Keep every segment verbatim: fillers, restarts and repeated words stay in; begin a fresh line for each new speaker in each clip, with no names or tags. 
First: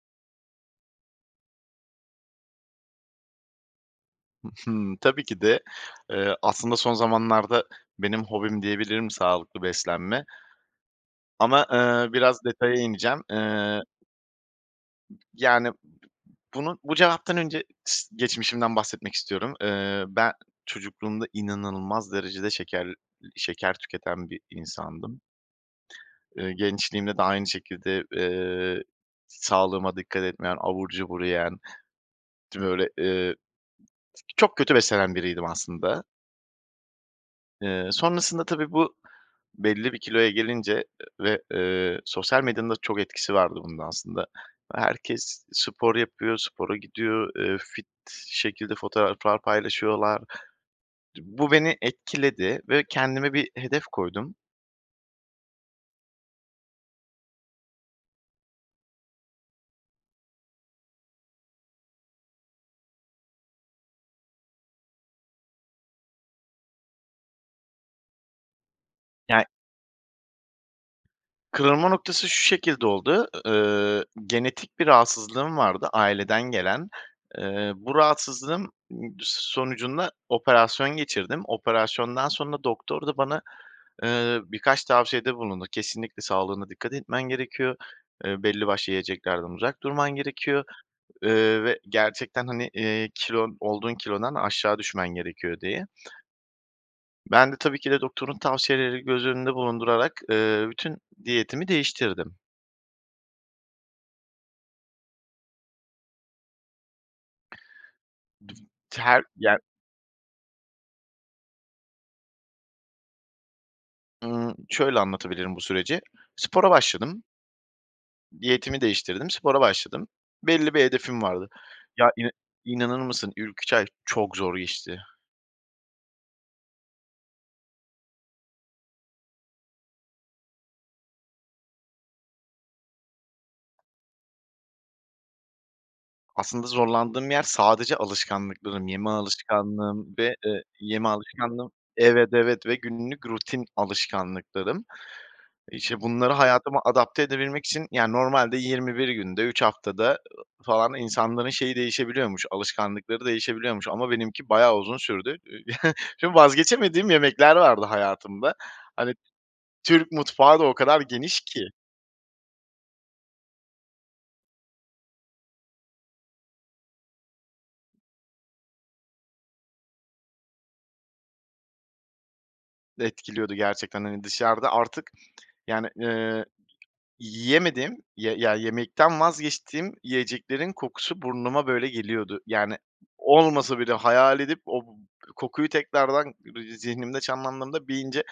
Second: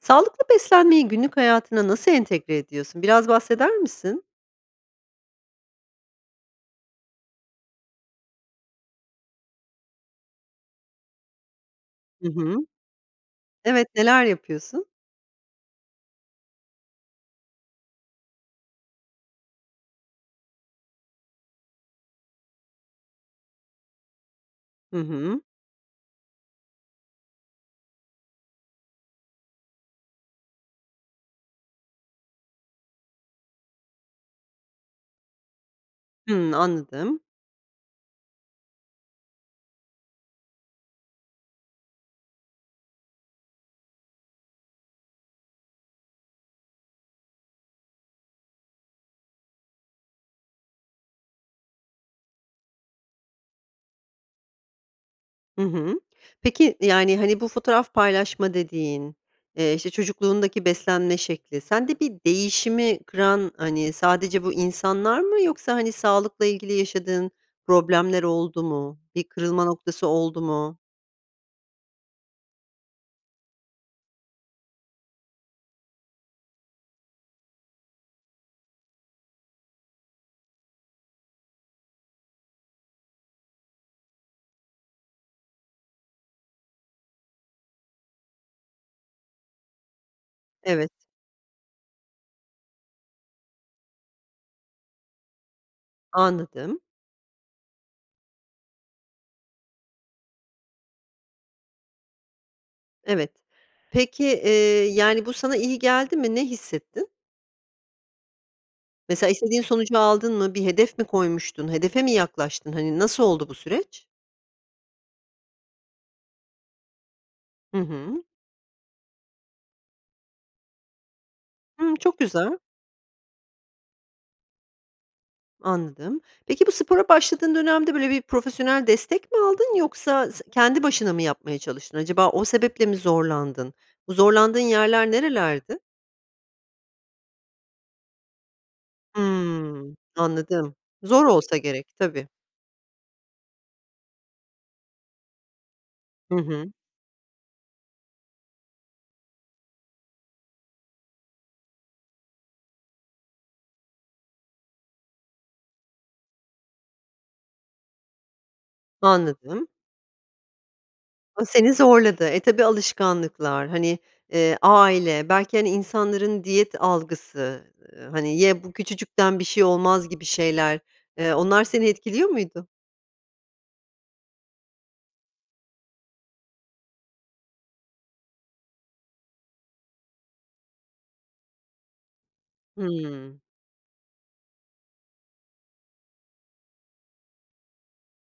Sağlıklı beslenmeyi günlük hayatına nasıl entegre ediyorsun? Biraz bahseder misin?
I hı, tabii ki de, eee, aslında son zamanlarda benim hobim diyebilirim sağlıklı beslenme ama, eee,
Hı
biraz
hı.
detaya ineceğim. Eee
Evet, neler yapıyorsun?
Yani, b bunu bu cevaptan önce s geçmişimden bahsetmek istiyorum. Eee, ben çocukluğumda inanılmaz derecede şeker iii, şeker tüketen bir
Hı
insandım.
hı.
Eee, gençliğimde de aynı şekilde, eee, sağlığıma dikkat etmeyen, abur cubur yiyen, böyle, eee çok kötü beslenen biriydim aslında.
Hıı, anladım.
Eee, sonrasında tabii, bu belli bir kiloya gelince, eee, ve, eee, sosyal medyanın da çok etkisi vardı bunun aslında. Herkes spor yapıyor, spora gidiyor, eee, fit şekilde fotoğraflar paylaşıyorlar. Di bu beni etkiledi ve kendime bir hedef koydum.
Hı hı. Peki, yani, hani, bu fotoğraf paylaşma dediğin, eee, işte, çocukluğundaki beslenme şekli, sende bir değişimi kıran, hani, sadece bu insanlar mı yoksa, hani, sağlıkla ilgili yaşadığın problemler oldu mu, bir
Ya
kırılma noktası oldu mu?
Kırılma noktası şu şekilde oldu, ııı, genetik bir rahatsızlığım vardı, aileden gelen. Eee, bu rahatsızlığım d sonucunda operasyon geçirdim. Operasyondan sonra doktor da bana, ııı, birkaç tavsiyede bulundu. Kesinlikle sağlığına dikkat etmen gerekiyor, eee, belli başlı yiyeceklerden uzak durman gerekiyor,
Evet.
ııı, ve gerçekten, hani, iii, kilon olduğun kilodan aşağı düşmen gerekiyor diye.
Anladım.
Ben de tabii ki de doktorun tavsiyelerini göz önünde bulundurarak, eee, bütün diyetimi değiştirdim.
Evet. Peki, eee, yani, bu sana iyi geldi mi? Ne hissettin?
[unintelligible] Ter
Mesela
Ya
istediğin sonucu aldın mı? Bir hedef mi koymuştun? Hedefe mi yaklaştın? Hani, nasıl oldu bu süreç?
Iıı, şöyle anlatabilirim bu süreci. Spora başladım.
Hı hı.
Diyetimi değiştirdim, spora başladım. Belli bir hedefim vardı.
Hımm,
Ya
çok
ina
güzel.
inanır mısın, ilk üç ay çok zor geçti.
Anladım. Peki, bu spora başladığın dönemde, böyle, bir profesyonel destek mi aldın yoksa se kendi başına mı yapmaya çalıştın? Acaba o sebeple mi zorlandın? Bu zorlandığın yerler nerelerdi?
Aslında zorlandığım yer sadece alışkanlıklarım. Yeme
Hıı,
alışkanlığım ve, ııı,
anladım.
yeme
Zor olsa
alışkanlığım.
gerek.
Evet,
Tabii.
evet, ve günlük rutin alışkanlıklarım. İşte, bunları
Hı hı.
hayatıma adapte edebilmek için, yani normalde yirmi bir günde, üç haftada ı falan insanların şeyi değişebiliyormuş, alışkanlıkları değişebiliyormuş ama benimki bayağı uzun sürdü. Şimdi vazgeçemediğim yemekler vardı hayatımda. Hani,
Anladım.
Türk mutfağı da o kadar geniş
O
ki.
seni zorladı. E, tabii alışkanlıklar, hani, eee, aile belki, hani, insanların diyet algısı, hani, "Ye, bu küçücükten bir şey olmaz." gibi şeyler. Eee, onlar seni etkiliyor muydu?
Etkiliyordu gerçekten. Hani, dışarıda artık, yani, eee, yiyemediğim, ya ye yemekten vazgeçtiğim yiyeceklerin kokusu burnuma, böyle, geliyordu. Yani,
Hıı.
olmasa bile hayal edip o b kokuyu tekrardan bı zihnimde canlandırıp iyice,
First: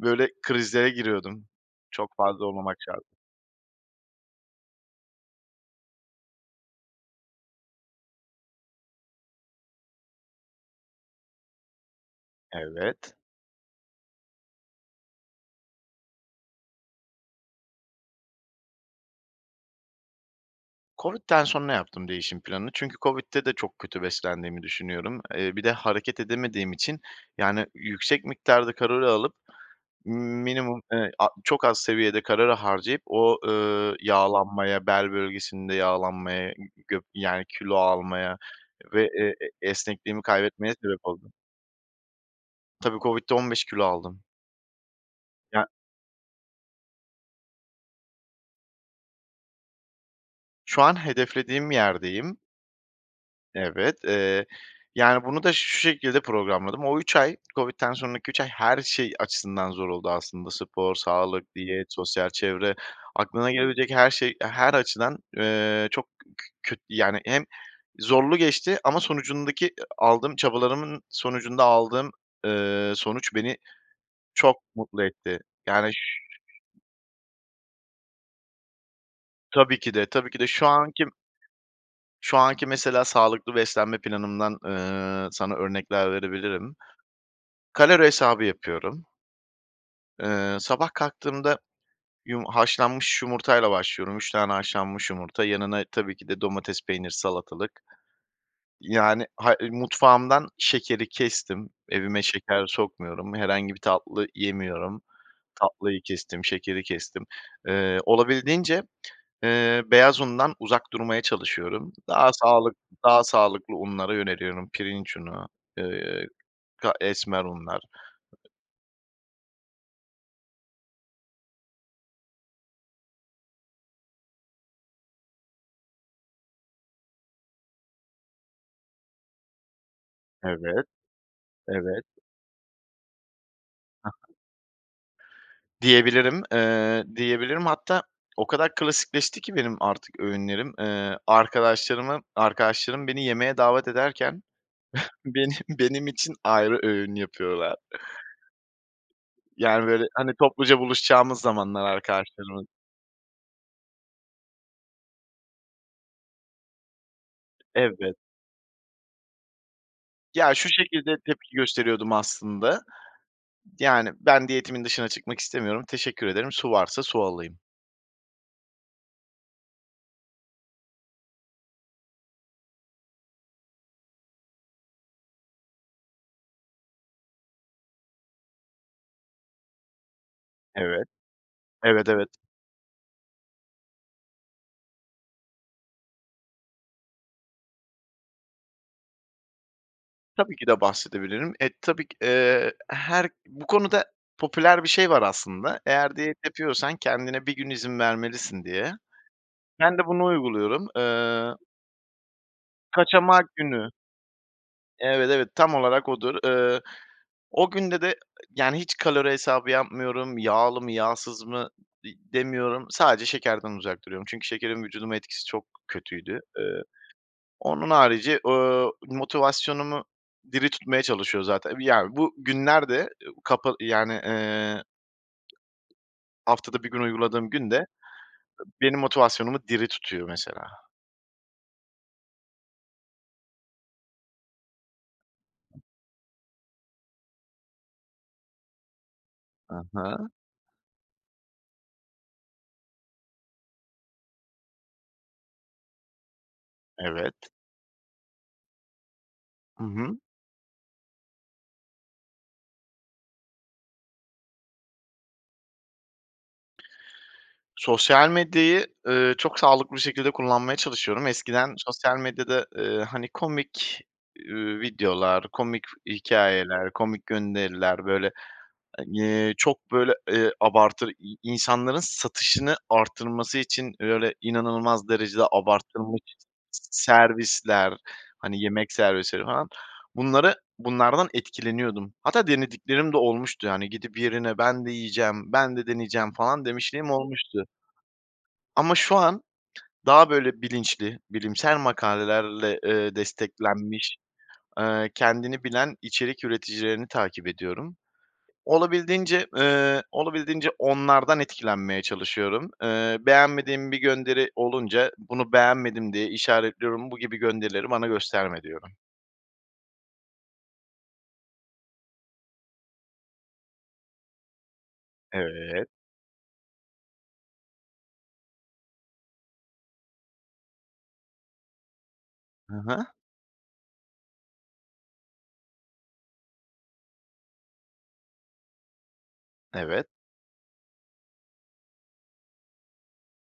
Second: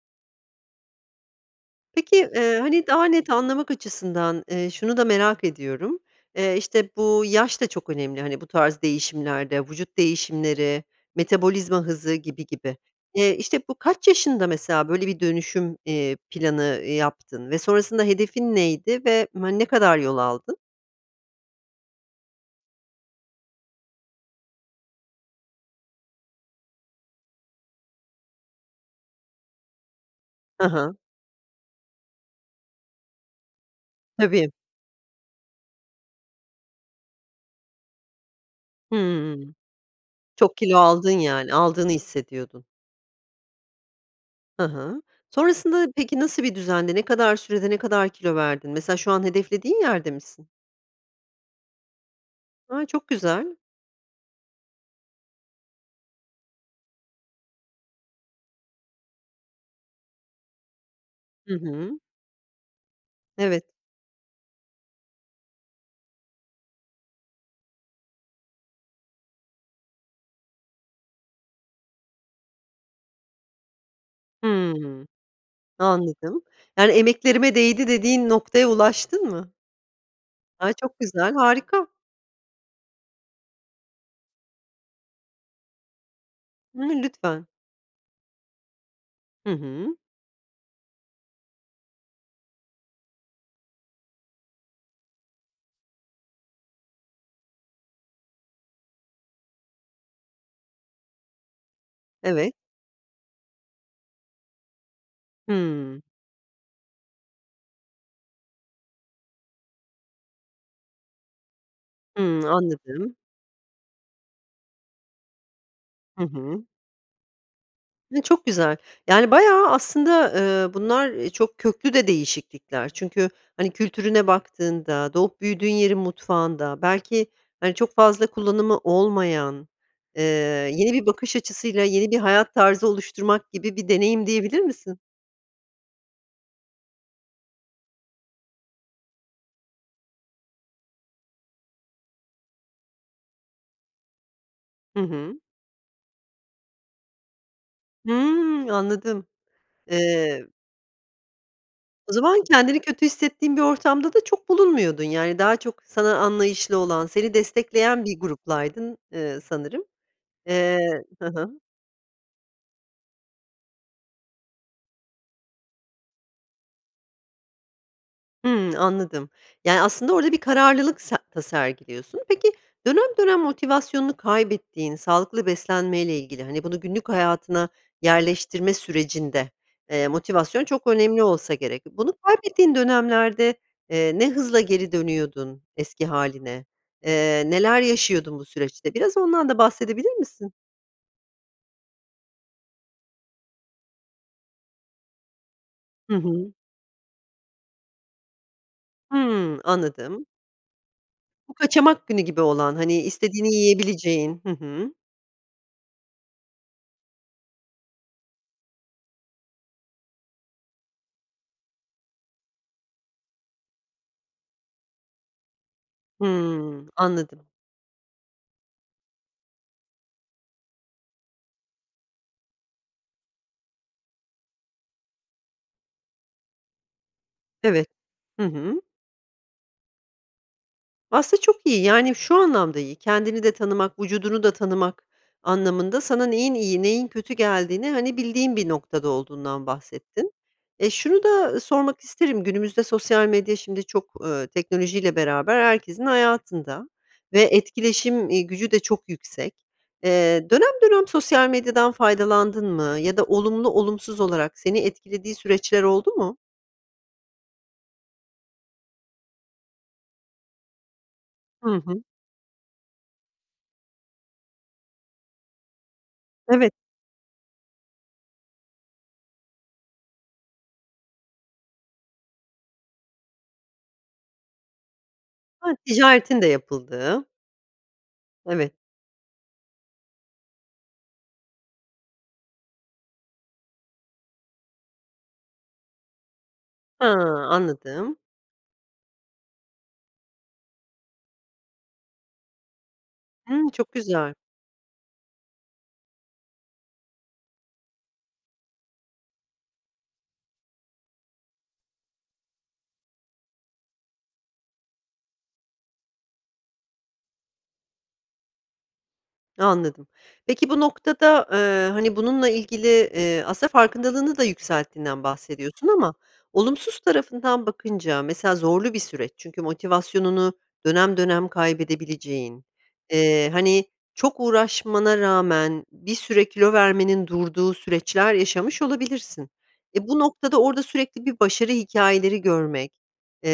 böyle, krizlere giriyordum. Çok
Peki,
fazla
eee,
olmamak
hani,
şart.
daha net anlamak açısından, eee, şunu da merak ediyorum. Eee, işte, bu yaş da çok önemli, hani, bu tarz değişimlerde, vücut değişimleri, metabolizma hızı gibi gibi.
Evet.
Eee, işte, bu kaç yaşında mesela, böyle, bir dönüşüm, eee, planı yaptın ve sonrasında hedefin neydi ve, hani, ne kadar yol aldın?
COVID'den sonra yaptım değişim planını çünkü COVID'de de çok kötü beslendiğimi düşünüyorum. Eee, bir de hareket edemediğim için, yani, yüksek miktarda kalori alıp,
Hı
minimum,
hı.
eee, a çok az seviyede kalori harcayıp o, ııı,
Tabii.
yağlanmaya, bel bölgesinde yağlanmaya, gö yani, kilo almaya ve, ııı,
Hıı.
e esnekliğimi
Çok
kaybetmeye
kilo
sebep
aldın
oldu.
yani, aldığını hissediyordun.
Tabii, COVID'de on beş kilo aldım.
Hı hı.
Ya
Sonrasında peki, nasıl bir düzendi? Ne kadar sürede, ne kadar kilo verdin? Mesela şu an hedeflediğin yerde misin?
Şu an hedeflediğim yerdeyim.
A, çok güzel.
Evet, eee, yani, bunu da şu şekilde programladım. O üç ay, COVID'den sonraki üç ay, her şey açısından zor oldu aslında. Spor,
Hı
sağlık, diyet,
hı.
sosyal çevre, aklına
Evet.
gelebilecek her şey, eee, her açıdan, eee, çok k kö köt yani, hem zorlu geçti ama sonucundaki e aldığım çabalarımın sonucunda aldığım, eee, sonuç beni çok mutlu
Hımm.
etti. Yani, ş
Anladım. Yani emeklerime değdi dediğin noktaya ulaştın mı?
Tabii ki de, tabii ki de şu
Ay, çok
anki
güzel, harika.
Şu anki mesela sağlıklı beslenme planımdan, eee, sana örnekler verebilirim.
[unintelligible] Lütfen.
Kalori hesabı yapıyorum.
Hı hı.
Eee, sabah kalktığımda yum haşlanmış yumurtayla başlıyorum, üç tane haşlanmış yumurta, yanına tabii ki de domates, peynir, salatalık. Yani, hay ııı, mutfağımdan şekeri kestim, evime
Evet.
şeker sokmuyorum. Herhangi bir tatlı yemiyorum, tatlıyı
Hıı.
kestim, şekeri kestim. Eee, olabildiğince, eee, beyaz undan uzak durmaya çalışıyorum. Daha
Hıı.
sağlık
Anladım.
daha sağlıklı unlara yöneliyorum, pirinç unu,
Hı
eee,
hı.
ka esmer unlar.
E, çok güzel. Yani, bayağı aslında, eee, bunlar, eee, çok köklü de değişiklikler. Çünkü, hani, kültürüne baktığında, doğup büyüdüğün yerin mutfağında, belki, hani, çok fazla kullanımı olmayan, eee,
Evet,
yeni bir bakış açısıyla
evet.
yeni bir hayat tarzı oluşturmak gibi bir deneyim
[unintelligible]
diyebilir misin?
Diyebilirim, eee, diyebilirim hatta o kadar klasikleşti ki artık benim öğünlerim, eee, arkadaşlarımı arkadaşlarım yemeğe davet ederken
Hı hı.
beni benim için ayrı öğün yapıyorlar.
Hımm. Anladım.
Yani, böyle, hani,
Eee
topluca buluşacağımız zamanlar
O zaman
arkadaşlarımız.
kendini kötü hissettiğin bir ortamda da çok bulunmuyordun, yani, daha çok sana anlayışlı olan, seni destekleyen
Evet.
bir gruplaydın, eee, sanırım.
Ya, şu
Eee
şekilde
Hı
tepki
hı.
gösteriyordum aslında, yani, ben diyetimin dışına çıkmak istemiyorum, teşekkür ederim, su varsa su alayım.
Hımm. Anladım, yani, aslında orada bir kararlılık se sergiliyorsun. Peki, dönem dönem motivasyonunu kaybettiğin, sağlıklı beslenmeyle ilgili, hani, bunu günlük hayatına yerleştirme sürecinde, eee, motivasyon çok
Evet,
önemli olsa gerek.
evet,
Bunu
evet.
kaybettiğin dönemlerde, eee, ne hızla geri dönüyordun eski hâline? Eee, neler yaşıyordun bu süreçte? Biraz ondan da bahsedebilir misin?
Tabii ki de bahsedebilirim. E, tabii ki, eee, her Bu konuda popüler bir şey var aslında. Eğer
Hı
diyet
hı.
yapıyorsan, kendine bir gün izin vermelisin, diye.
Hımm.
Ben de bunu
Anladım.
uyguluyorum. Eee
Bu kaçamak günü gibi olan, hani, istediğini
Kaçamak günü.
yiyebileceğin, hı hı.
Evet, evet, tam olarak odur. Iıı, o günde de, yani, hiç kalori hesabı yapmıyorum, yağlı mı, yağsız mı di demiyorum, sadece şekerden uzak duruyorum çünkü şekerin vücuduma etkisi çok kötüydü. Eee,
Hımm. Anladım.
onun harici, ııı, motivasyonumu diri tutmaya çalışıyor zaten. Ya, bu günlerde, kapı, yani ııı haftada bir gün uyguladığım gün de
Evet. Hı hı.
benim motivasyonumu diri tutuyor, mesela.
Aslında çok iyi, yani şu anlamda iyi. Kendini de tanımak, vücudunu da tanımak anlamında, sana neyin iyi, neyin kötü geldiğini, hani, bildiğin bir noktada olduğundan
Hı hı.
bahsettin. E, şunu da sormak isterim, günümüzde sosyal medya, şimdi, çok, ııı, teknolojiyle beraber herkesin hayatında
Evet.
ve etkileşim, eee, gücü de çok yüksek.
I hı.
Eee, dönem dönem sosyal medyadan faydalandın mı ya da olumlu, olumsuz olarak seni etkilediği süreçler oldu mu?
Sosyal medyayı, ııı, çok sağlıklı bir şekilde kullanmaya çalışıyorum.
Hı
Eskiden
hı.
sosyal medyada, eee, hani, komik, ııı, videolar, komik
Evet.
hikâyeler, komik gönderiler, böyle, hani, çok, böyle, eee, abartır i insanların satışını arttırması için, böyle, inanılmaz derecede
Hah.
abartılmış
Ticaretin de yapıldığı.
servisler, hani,
Evet.
yemek servisleri falan. Bunları bunlardan etkileniyordum. Hatta denediklerim de olmuştu, hani, gidip yerine ben de yiyeceğim, ben de deneyeceğim falan
Ha,
demişliğim olmuştu.
anladım.
Ama şu an daha böyle bilinçli, bilimsel makalelerle, eee,
Hımm. Çok
desteklenmiş,
güzel.
eee, kendini bilen içerik üreticilerini takip ediyorum. Olabildiğince, ııı, olabildiğince onlardan etkilenmeye çalışıyorum. Eee, beğenmediğim bir gönderi olunca, bunu beğenmedim diye işaretliyorum bu gibi gönderileri bana gösterme, diyorum.
Anladım. Peki bu noktada, eee, hani, bununla ilgili, eee, aslında farkındalığını da yükselttiğinden
Evet.
bahsediyorsun ama olumsuz tarafından bakınca mesela zorlu bir süreç. Çünkü motivasyonunu dönem dönem kaybedebileceğin,
Hı hı.
eee, hani, çok uğraşmana rağmen bir süre kilo vermenin durduğu süreçler yaşamış olabilirsin.
Evet.
E, bu noktada orada sürekli bir başarı hikâyeleri görmek, eee,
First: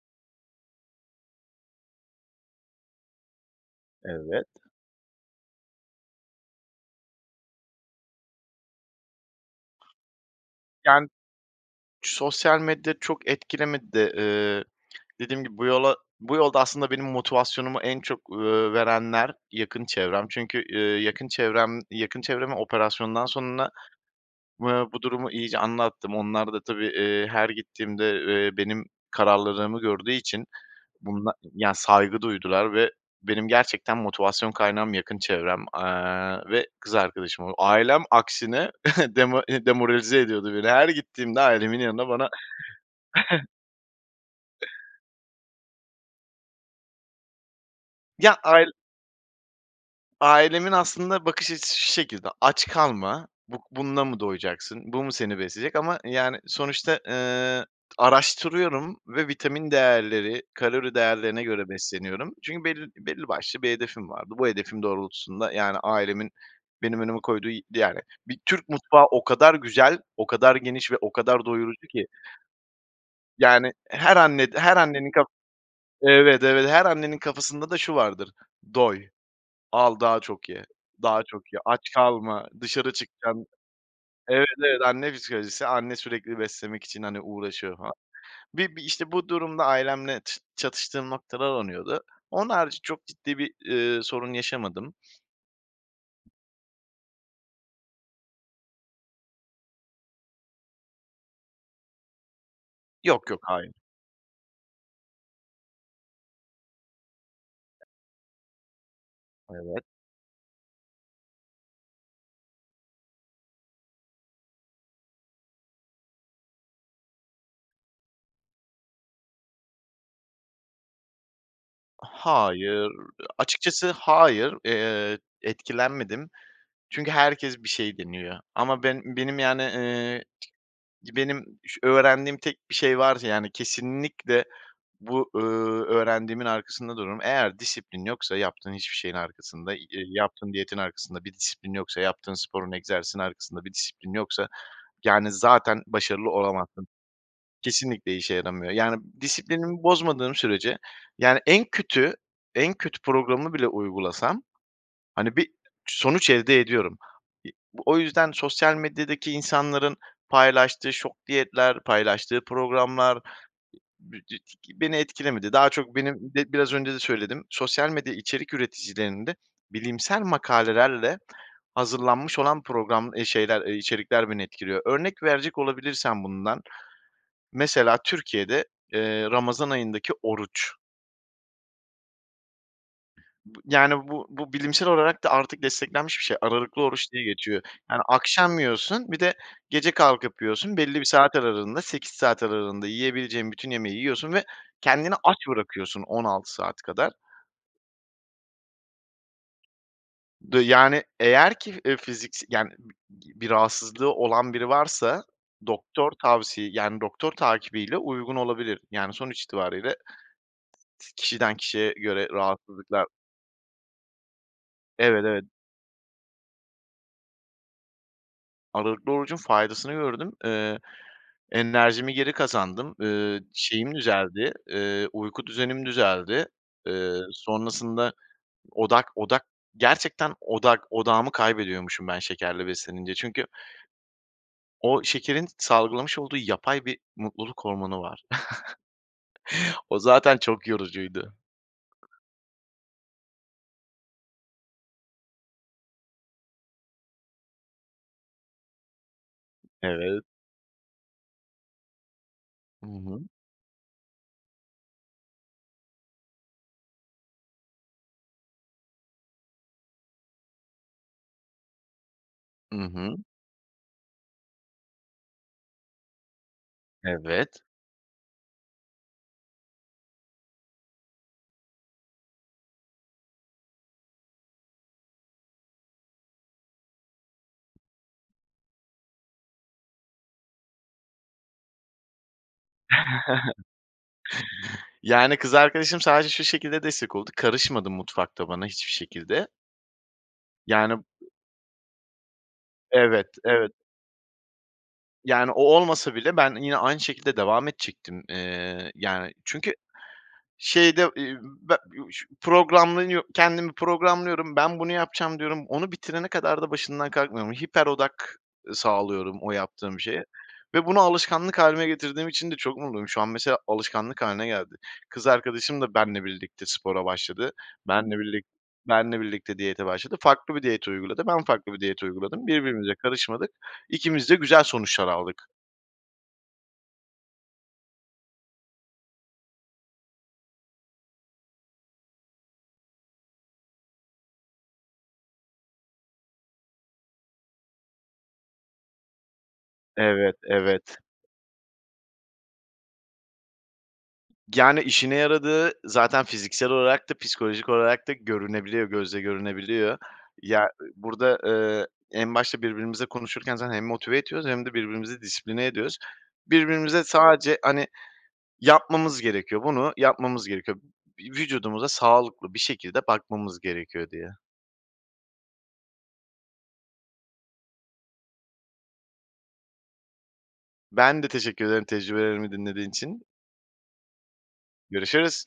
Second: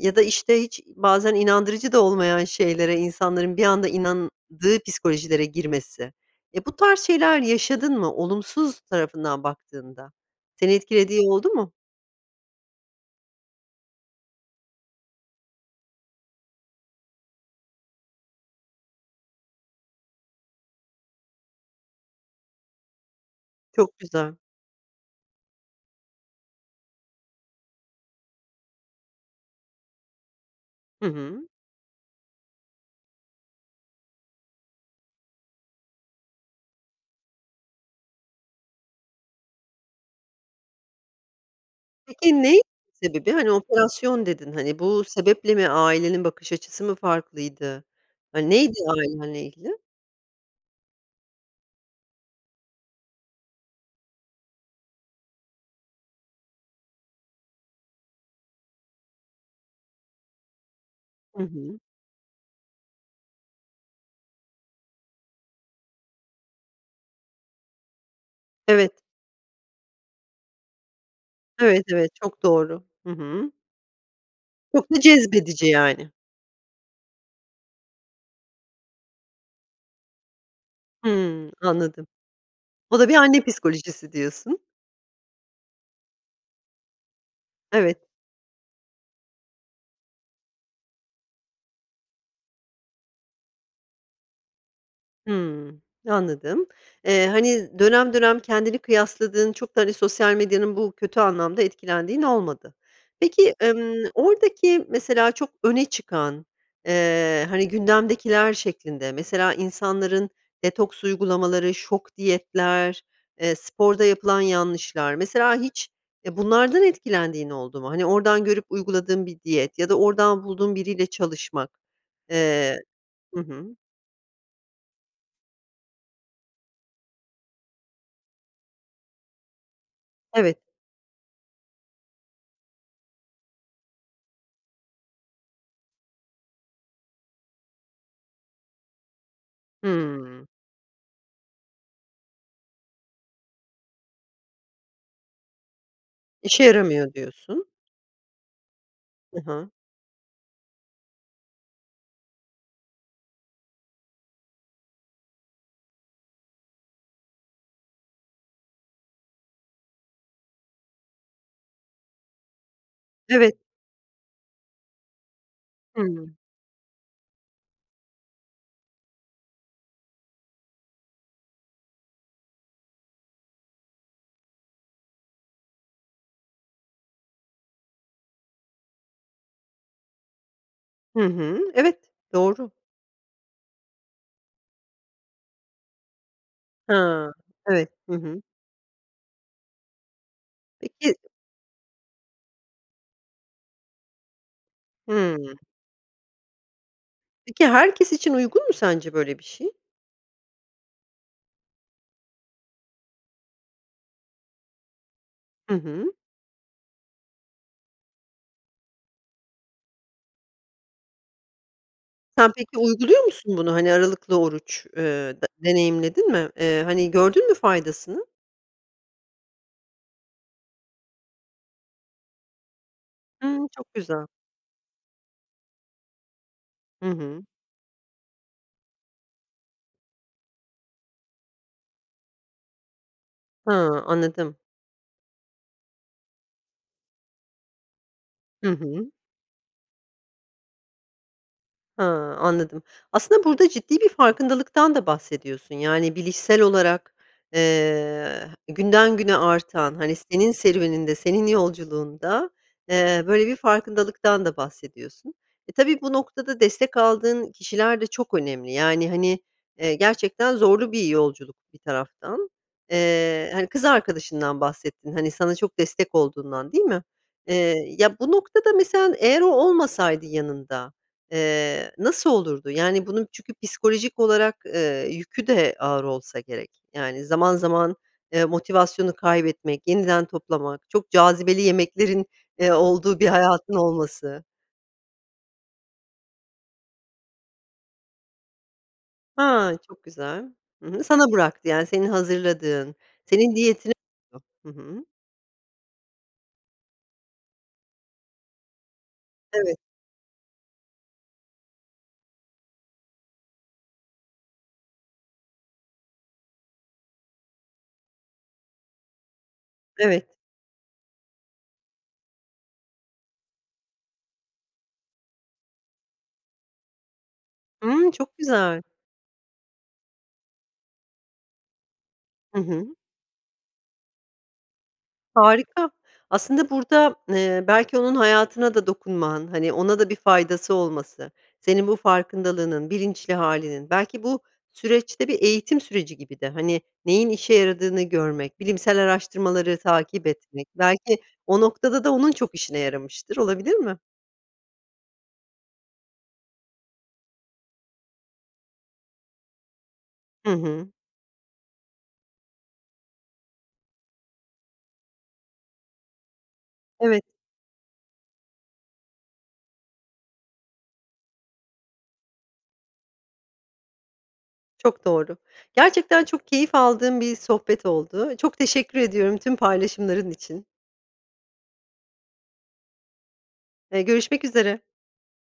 ya da, işte, hiç bazen inandırıcı da olmayan şeylere insanların bir anda
Evet.
inandığı psikolojilere girmesi, eee, bu tarz şeyler yaşadın mı olumsuz tarafından baktığında? Seni
Yan
etkilediği oldu mu?
sosyal medya çok etkilemedi de, eee, dediğim gibi bu yola bu yolda aslında benim motivasyonumu en çok, ııı, verenler yakın çevrem. Çünkü, eee, yakın çevrem yakın çevreme operasyondan sonra,
Çok güzel.
eee, bu durumu iyice anlattım. Onlar da tabii, eee, her gittiğimde, eee, benim kararlılığımı gördüğü için
Hı
bunda
hı.
ya saygı duydular ve benim gerçekten motivasyon kaynağım yakın çevrem, eee, ve kız arkadaşım ol Ailem aksine demo demoralize ediyordu beni. Her gittiğimde ailemin yanına bana
Peki, neydi sebebi? Hani, operasyon dedin, hani, bu sebeple mi? Ailenin bakış açısı mı farklıydı?
Ya,
Hani,
ail
neydi ailenle ilgili?
Ailemin aslında bakış açısı şu şekilde, aç kalma, buh bununla mı doyacaksın, bu mu seni besleyecek? Ama, yani, sonuçta, ııı, araştırıyorum ve vitamin değerleri, kalori değerlerine
Hı
göre
hı.
besleniyorum. Çünkü bel belli başlı bir hedefim vardı. Bu hedefim doğrultusunda, yani, ailemin benim önüme koyduğu y yani, bir Türk
Evet.
mutfağı o kadar güzel, o kadar geniş ve o kadar
Evet,
doyurucu ki.
evet. Çok doğru. Hı hı.
Yani, her anne her
Çok mu
annenin ka
cezbedici yani?
Evet, evet her annenin kafasında da şu vardır, "doy, al daha çok ye, daha
Hımm.
çok ye, aç
Anladım.
kalma" dışarı
O da bir anne
çıkacağım
psikolojisi
Evet,
diyorsun.
evet, anne psikolojisi anne sürekli beslemek için, hani, uğraşıyor falan.
Evet.
Bir bir, işte, bu durumda ailemle ç çatıştığım noktalar onuyordu. Onun harici çok ciddi bir, eee, sorun yaşamadım.
Hımm. Anladım. Eee, hani, dönem dönem kendini kıyasladığın, çok da, hani, sosyal medyanın bu kötü anlamda etkilendiğin olmadı.
Yok, yok,
Peki,
hayır.
emm, oradaki mesela çok öne çıkan, eee, hani, gündemdekiler şeklinde mesela
Evet.
insanların detoks uygulamaları, şok diyetler, eee, sporda yapılan yanlışlar. Mesela hiç, eee, bunlardan etkilendiğin oldu mu? Hani, oradan görüp uyguladığın bir diyet ya da oradan bulduğun biriyle çalışmak. Eee.
Hayır.
Hı hı.
Açıkçası hayır. Eee, etkilenmedim. Çünkü herkes bir şey deniyor. Ama ben benim, yani, eee,
Evet.
benim ş öğrendiğim tek bir şey varsa, yani, kesinlikle bu, ııı, öğrendiğimin arkasında dururum. Eğer disiplin yoksa yaptığın hiçbir şeyin arkasında, y
Hımm.
yaptığın diyetin arkasında bir disiplin yoksa, yaptığın sporun, egzersizin arkasında bir disiplin yoksa, yani, zaten başarılı
İşe
olamazsın.
yaramıyor diyorsun.
Kesinlikle işe yaramıyor. Yani,
Hı hı.
disiplinimi bozmadığım sürece, yani, en kötü, en kötü programını bile uygulasam, hani, bir sonuç elde ediyorum. İ o yüzden sosyal medyadaki insanların paylaştığı şok diyetler, paylaştığı programlar
Evet.
[unintelligible] beni etkilemedi. Daha çok benim,
Hımm.
be biraz önce de söyledim, sosyal medya içerik üreticilerinde bilimsel makalelerle hazırlanmış olan program, eee, şeyler, eee, içerikler beni etkiliyor. Örnek verecek olabilirsem bundan mesela Türkiye'de, eee, Ramazan ayındaki oruç.
Hı hı. Evet. Doğru.
Bı yani, bu bu bilimsel olarak da artık desteklenmiş bir şey, aralıklı oruç diye
Hıı.
geçiyor.
Evet.
Yani
Hı hı.
akşam yiyorsun, bir de gece kalkıp yiyorsun, belli bir
Peki
saat aralığında, sekiz saat aralığında yiyebileceğin bütün yemeği yiyorsun ve kendini aç
Hımm.
bırakıyorsun on altı saat kadar.
Peki, herkes için uygun mu sence böyle bir şey?
Dı yani, eğer ki, eee, fizikse yani, [unintelligible] bir rahatsızlığı olan biri varsa
Hı
doktor
hı.
tavsi yani, doktor takibiyle uygun olabilir. Yani sonuç itibariyle t kişiden kişiye göre
Sen peki,
rahatsızlıklar
uyguluyor musun bunu? Hani, aralıklı oruç, eee,
Evet, evet.
d deneyimledin mi? Eee, hani, gördün mü faydasını?
Aralıklı orucun faydasını gördüm. Eee, enerjimi geri kazandım. Iıı,
Hımm.
şeyim
Çok güzel.
düzeldi, eee, uyku düzenim düzeldi.
Hı
Eee,
hı.
sonrasında odak odak gerçekten odak odağımı kaybediyormuşum ben şekerle beslenince. Çünkü
Hıı, anladım.
o şekerin salgılamış olduğu yapay bir mutluluk hormonu var.
Hı hı.
O zaten çok yorucuydu.
Ha, anladım. Aslında burada ciddi bir farkındalıktan da bahsediyorsun, yani, bilişsel olarak, eee, günden güne artan, hani,
Evet.
senin serüveninde, senin yolculuğunda,
Hı hı.
eee, böyle, bir farkındalıktan da bahsediyorsun. E, tabii bu noktada destek aldığın kişiler de çok önemli. Yani, hani, eee, gerçekten zorlu bir yolculuk bir taraftan.
I hı.
Eee, hani, kız arkadaşından bahsettin, hani, sana çok destek olduğundan, değil mi?
Evet.
Eee, ya bu noktada mesela eğer o olmasaydı yanında, eee, nasıl olurdu? Yani, bunun çünkü psikolojik olarak, eee, yükü de ağır olsa gerek. Yani, zaman zaman, eee, motivasyonu kaybetmek, yeniden toplamak, çok cazibeli yemeklerin, eee, olduğu bir hayatın olması...
Yani, kız arkadaşım sadece şu şekilde destek oldu, karışmadı mutfakta bana hiçbir şekilde.
Ha, çok güzel. Hı
Yani
hı, sana bıraktı, yani, senin hazırladığın.
Evet,
Senin
evet.
diyetine [unintelligible] Hı hı.
Yani, o olmasa bile ben yine aynı şekilde devam edecektim. Eee, yani, çünkü
Evet.
şeyde, iii, be [unintelligible] programlanıyor kendimi programlıyorum, "Ben bunu yapacağım." diyorum. Onu bitirene kadar da başından kalkmıyorum. Hiper odak sağlıyorum o yaptığım şeye
Evet.
ve bunu alışkanlık hâline getirdiğim için de çok mutluyum. Şu an mesela alışkanlık hâline geldi. Kız arkadaşım da benle birlikte spora başladı,
Hımm.
benle
Çok
birlik
güzel.
benle birlikte diyete başladı, farklı bir diyet uyguladı. Ben farklı bir diyet uyguladım,
Hı hı.
birbirimize karışmadık, ikimiz de güzel sonuçlar aldık.
Harika, aslında burada, eee, belki onun hayatına da dokunman, hani, ona da bir faydası olması, senin bu farkındalığının, bilinçli hâlinin, belki bu süreç de bir eğitim süreci gibi de, hani, neyin işe yaradığını görmek, bilimsel araştırmaları takip
Evet,
etmek,
evet.
belki o noktada da onun çok işine yaramıştır, olabilir mi?
Yani, işine yaradığı zaten fiziksel olarak da psikolojik olarak da görünebiliyor gözle görünebiliyor.
Hı
Ya
hı.
burada, eee, en başta birbirimizle konuşurken zaten hem motive ediyoruz hem de birbirimizi disipline ediyoruz. Birbirimize
Evet.
sadece, hani, "Yapmamız gerekiyor, bunu yapmamız gerekiyor. V vücudumuza sağlıklı bir şekilde bakmamız gerekiyor." diye.
Çok doğru, gerçekten çok keyif aldığım bir sohbet oldu. Çok teşekkür ediyorum tüm paylaşımların için.
Ben de teşekkür ederim tecrübelerimi dinlediğin için.
Eee, görüşmek üzere.
Görüşürüz.